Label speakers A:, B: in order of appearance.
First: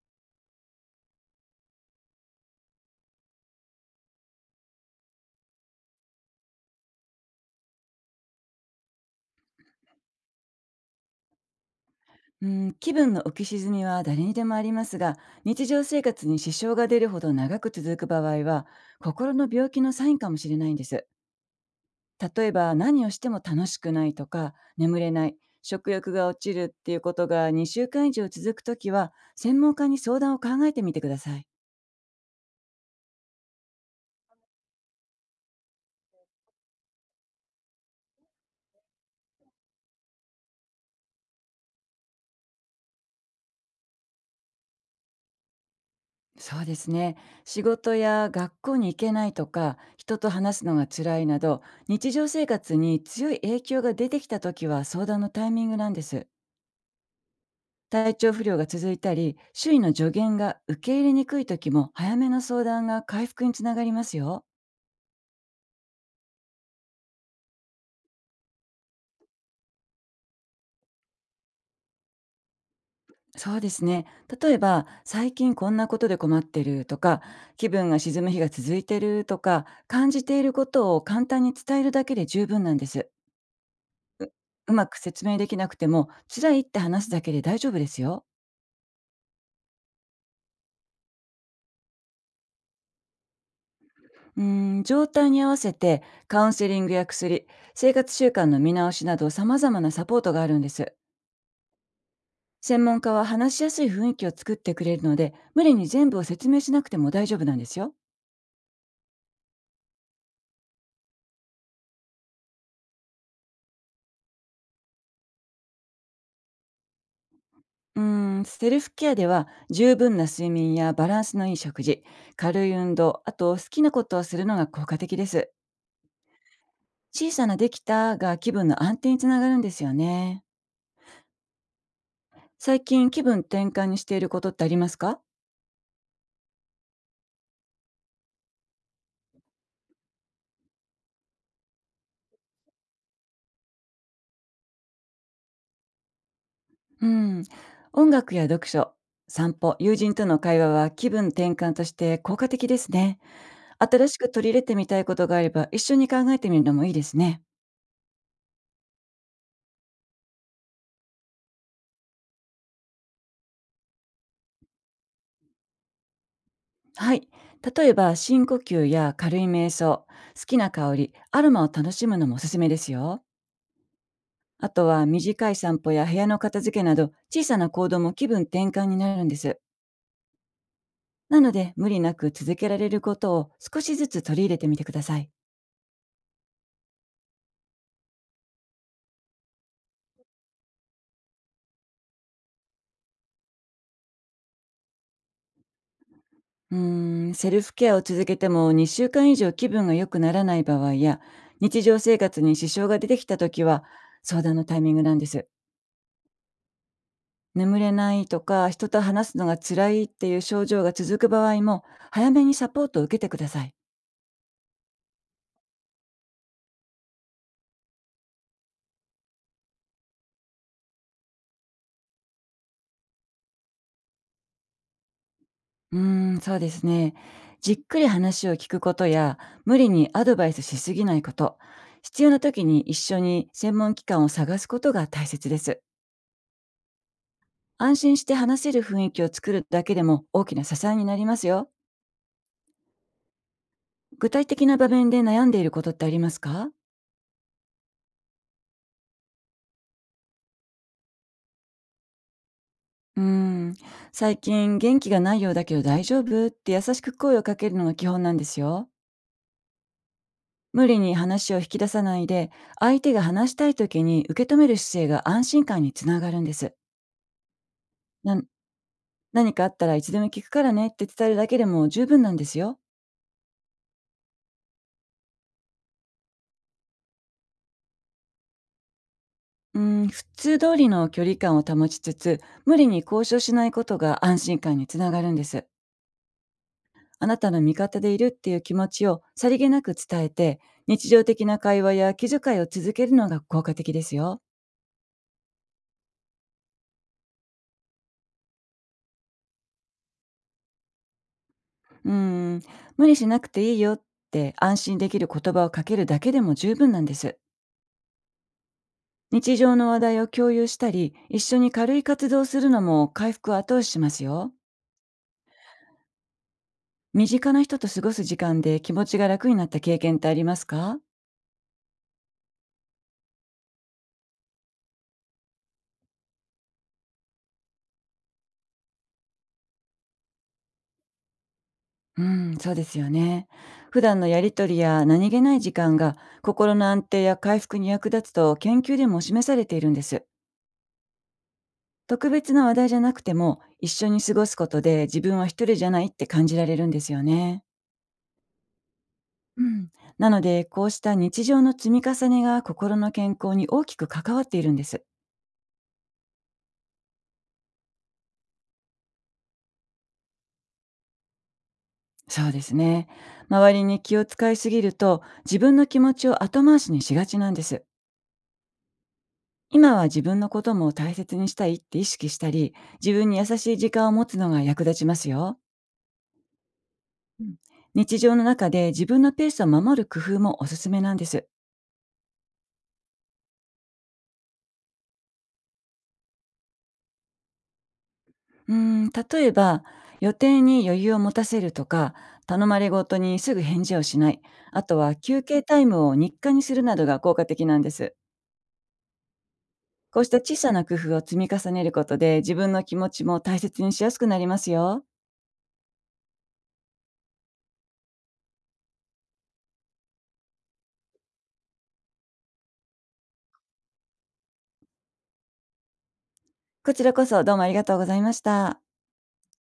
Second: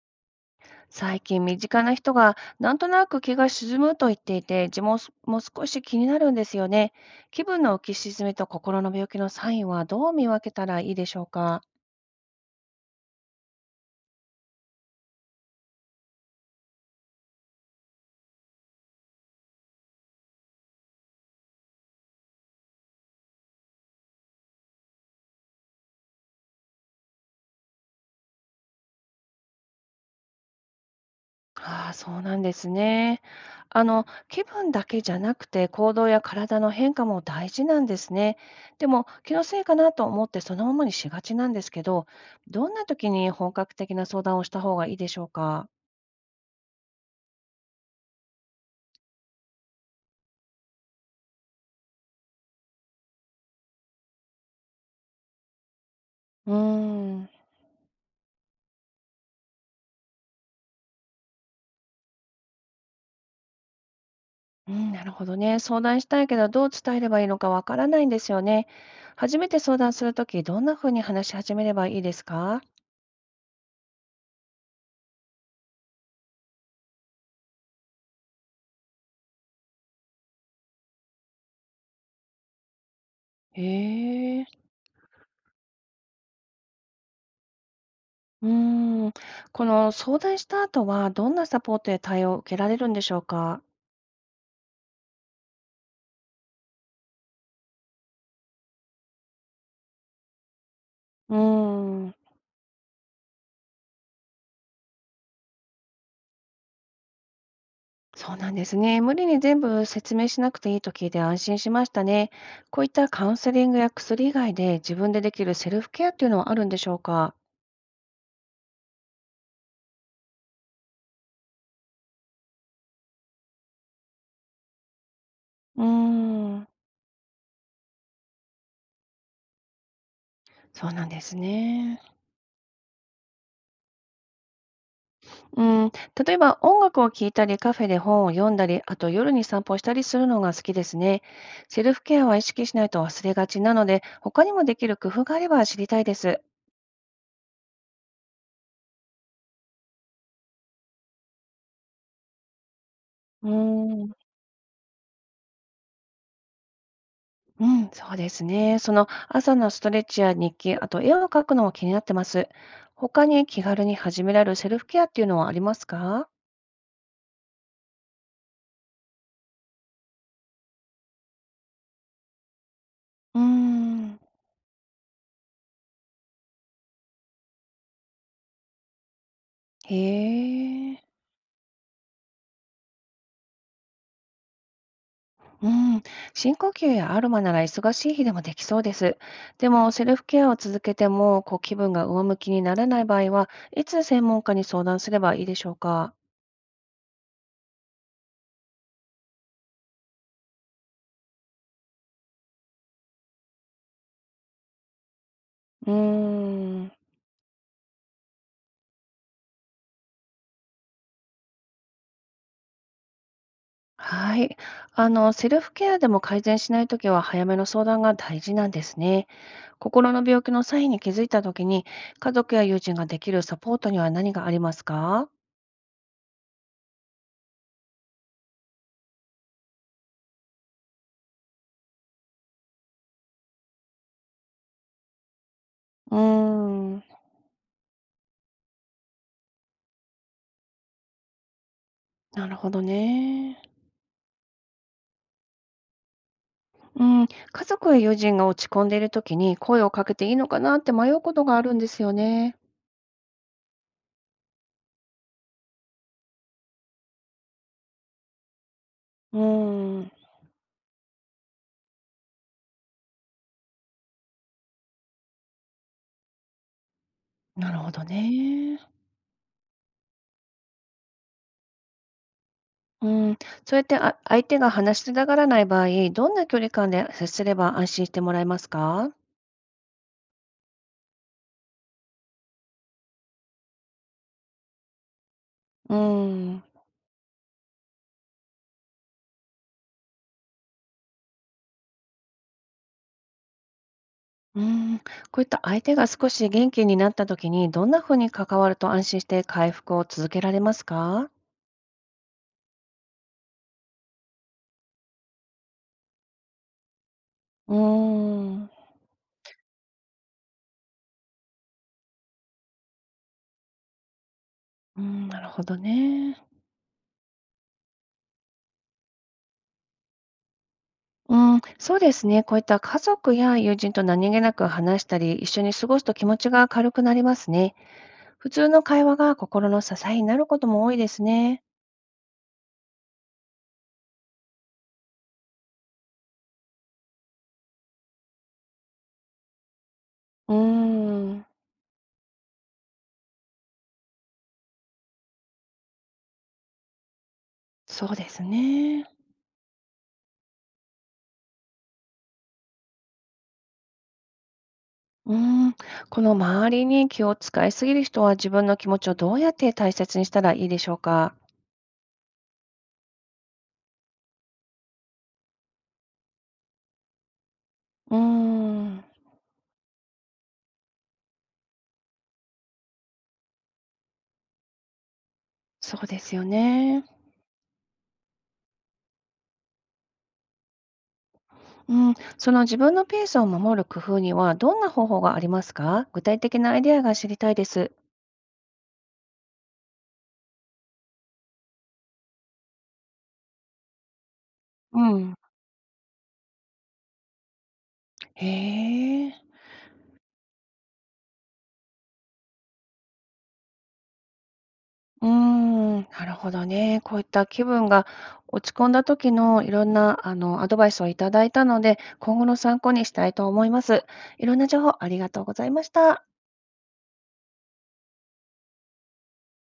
A: 最近身近な人がなんとなく気が沈むと言っていて、自分も少し気になるんですよね。気分の浮き沈みと心の病気のサインはどう見分けたらいいでしょうか。
B: うん、気分の浮き沈みは誰にでもありますが、日常生活に支障が出るほど長く続く場合は心の病気のサインかもしれないんです。例えば何をしても楽しくないとか、眠れない、食欲が落ちるっていうことが2週間以上続くときは、専門家に相談を考えてみてください。
A: ああ、そうなんですね。気分だけじゃなくて行動や体の変化も大事なんですね。でも気のせいかなと思ってそのままにしがちなんですけど、どんな時に本格的な相談をした方がいいでしょうか。
B: そうですね。仕事や学校に行けないとか、人と話すのが辛いなど、日常生活に強い影響が出てきたときは相談のタイミングなんです。
A: うーん。
B: 体調不良が続いたり、周囲の助言が受け入れにくい時も、早めの相談が回復につながりますよ。
A: うん、なるほどね。相談したいけど、どう伝えればいいのかわからないんですよね。初めて相談するとき、どんなふうに話し始めればいいですか？
B: そうですね。例えば、最近こんなことで困ってるとか、気分が沈む日が続いてるとか、感じていることを簡単に伝えるだけで十分なんです。
A: へえ。
B: うまく説明できなくても、辛いって話すだけで大丈夫ですよ。
A: うーん、この相談した後は、どんなサポートや対応を受けられるんでしょうか？
B: 状態に合わせて、カウンセリングや薬、生活習慣の見直しなど様々なサポートがあるんです。
A: うーん、
B: 専門家は話しやすい雰囲気を作ってくれるので、無理に全部を説明しなくても大丈夫なんですよ。
A: そうなんですね。無理に全部説明しなくていいと聞いて安心しましたね。こういったカウンセリングや薬以外で自分でできるセルフケアっていうのはあるんでしょうか？
B: うーセルフケアでは十分な睡眠やバランスのいい食事、軽い運動、あと好きなことをするのが効果的です。
A: うーん、
B: 小さなできたが気分の安定につながるんですよね。
A: そうなんですね。
B: 最近気分転換にしていることってありますか？
A: うん、例えば音楽を聴いたりカフェで本を読んだり、あと夜に散歩したりするのが好きですね。セルフケアは意識しないと忘れがちなので、他にもできる工夫があれば知りたいです。
B: うん、音楽や読書、散歩、友人との会話は気分転換として効果的ですね。
A: うー
B: 新
A: ん、
B: しく取り入れてみたいことがあれば、一緒に考えてみるのもいいですね。
A: うん、そうですね。その朝のストレッチや日記、あと絵を描くのも気になってます。他に気軽に始められるセルフケアっていうのはありますか？
B: はい。例えば、深呼吸や軽い瞑想、好きな香り、アロマを楽しむのもおすすめですよ。
A: うーん、
B: あとは、短い散歩や部屋の片付けなど、小さな行動も気分転換になるんです。
A: へえ。
B: なので、無理なく続けられることを少しずつ取り入れてみてください。
A: うん、深呼吸やアロマなら忙しい日でもできそうです。でも、セルフケアを続けても、こう気分が上向きにならない場合は、いつ専門家に相談すればいいでしょうか？
B: セルフケアを続けても2週間以上気分が良くならない場合や、日常生活に支障が出てきたときは、相談のタイミングなんです。
A: うーん、
B: 眠れないとか、人と話すのが辛いっていう症状が続く場合も、早めにサポートを受けてください。
A: はい。セルフケアでも改善しないときは、早めの相談が大事なんですね。心の病気のサインに気づいたときに、家族や友人ができるサポートには何がありますか？
B: うーん、そうですね。じっくり話を聞くことや、無理にアドバイスしすぎないこと、必要な時に一緒に専門機関を探すことが大切です。
A: うーん、
B: 安心して話せる雰囲気を作るだけでも大きな支えになりますよ。
A: なるほどね。
B: 具体的な場面で悩んでいることってありますか？
A: うん、家族や友人が落ち込んでいる時に声をかけていいのかなって迷うことがあるんですよね。
B: うーん、最近元気がないようだけど大丈夫って優しく声をかけるのが基本なんですよ。
A: うーん、
B: 無理に話を引き出さないで、相手が話したい時に受け止める姿勢が安心感につながるんです。
A: なるほど
B: な
A: ね。
B: 何かあったらいつでも聞くからねって伝えるだけでも十分なんですよ。
A: うん、そうやって相手が話したがらない場合、どんな距離感で接すれば安心してもらえますか？
B: うん、普通通りの距離感を保ちつつ、無理に交渉しないことが安心感につながるんです。
A: うん、
B: あなたの味方でいるっていう気持ちをさりげなく伝えて、日常的な会話や気遣いを続けるのが効果的ですよ。
A: うん、こういった相手が少し元気になった時にどんなふうに関わると安心して回復を続けられますか？
B: うん、無理しなくていいよって安心できる言葉をかけるだけでも十分なんです。
A: うーん、
B: 日常の話題を共有したり、一緒に軽い活動をするのも回復を後押ししますよ。
A: うん、なるほどね。
B: 身近な人と過ごす時間で気持ちが楽になった経験ってありますか？
A: うん、そうですね。こういった家族や友人と何気なく話したり、一緒に過ごすと気持ちが軽くなりますね。普通の会話が心の支えになることも多いですね。
B: うん、そうですよね。普段のやりとりや何気ない時間が心の安定や回復に役立つと研究でも示されているんです。
A: うーん、
B: 特別な話題じゃなくても一緒に過ごすことで自分は一人じゃないって感じられるんですよね。
A: そうですね。
B: うん、なのでこうした日常の積み重ねが心の健康に大きく関わっているんです。
A: うーん、この周りに気を使いすぎる人は自分の気持ちをどうやって大切にしたらいいでしょうか。
B: そうですね。周りに気を使いすぎると自分の気持ちを後回しにしがちなんです。
A: うーん、
B: 今は自分のことも大切にしたいって意識したり、自分に優しい時間を持つのが役立ちますよ。
A: そうですよね。
B: うん、日常の中で自分のペースを守る工夫もおすすめなんです。
A: うん、その自分のペースを守る工夫にはどんな方法がありますか？具体的なアイデアが知りたいです。
B: 例えば予定に余裕を持たせるとか、頼まれごとにすぐ返事をしない、あとは
A: うん。
B: 休憩タイムを日課にするなどが効果的なんです。
A: へえ。
B: こうした小さな工夫を積み重ねることで、自分の気持ちも大切にしやすくなりますよ。
A: うーん、なるほどね。こういった気分が落ち込んだ時のいろんな、アドバイスをいただいたので、今後の参考にしたいと思います。いろんな情報ありがとうございました。
B: こちらこそどうもありがとうございました。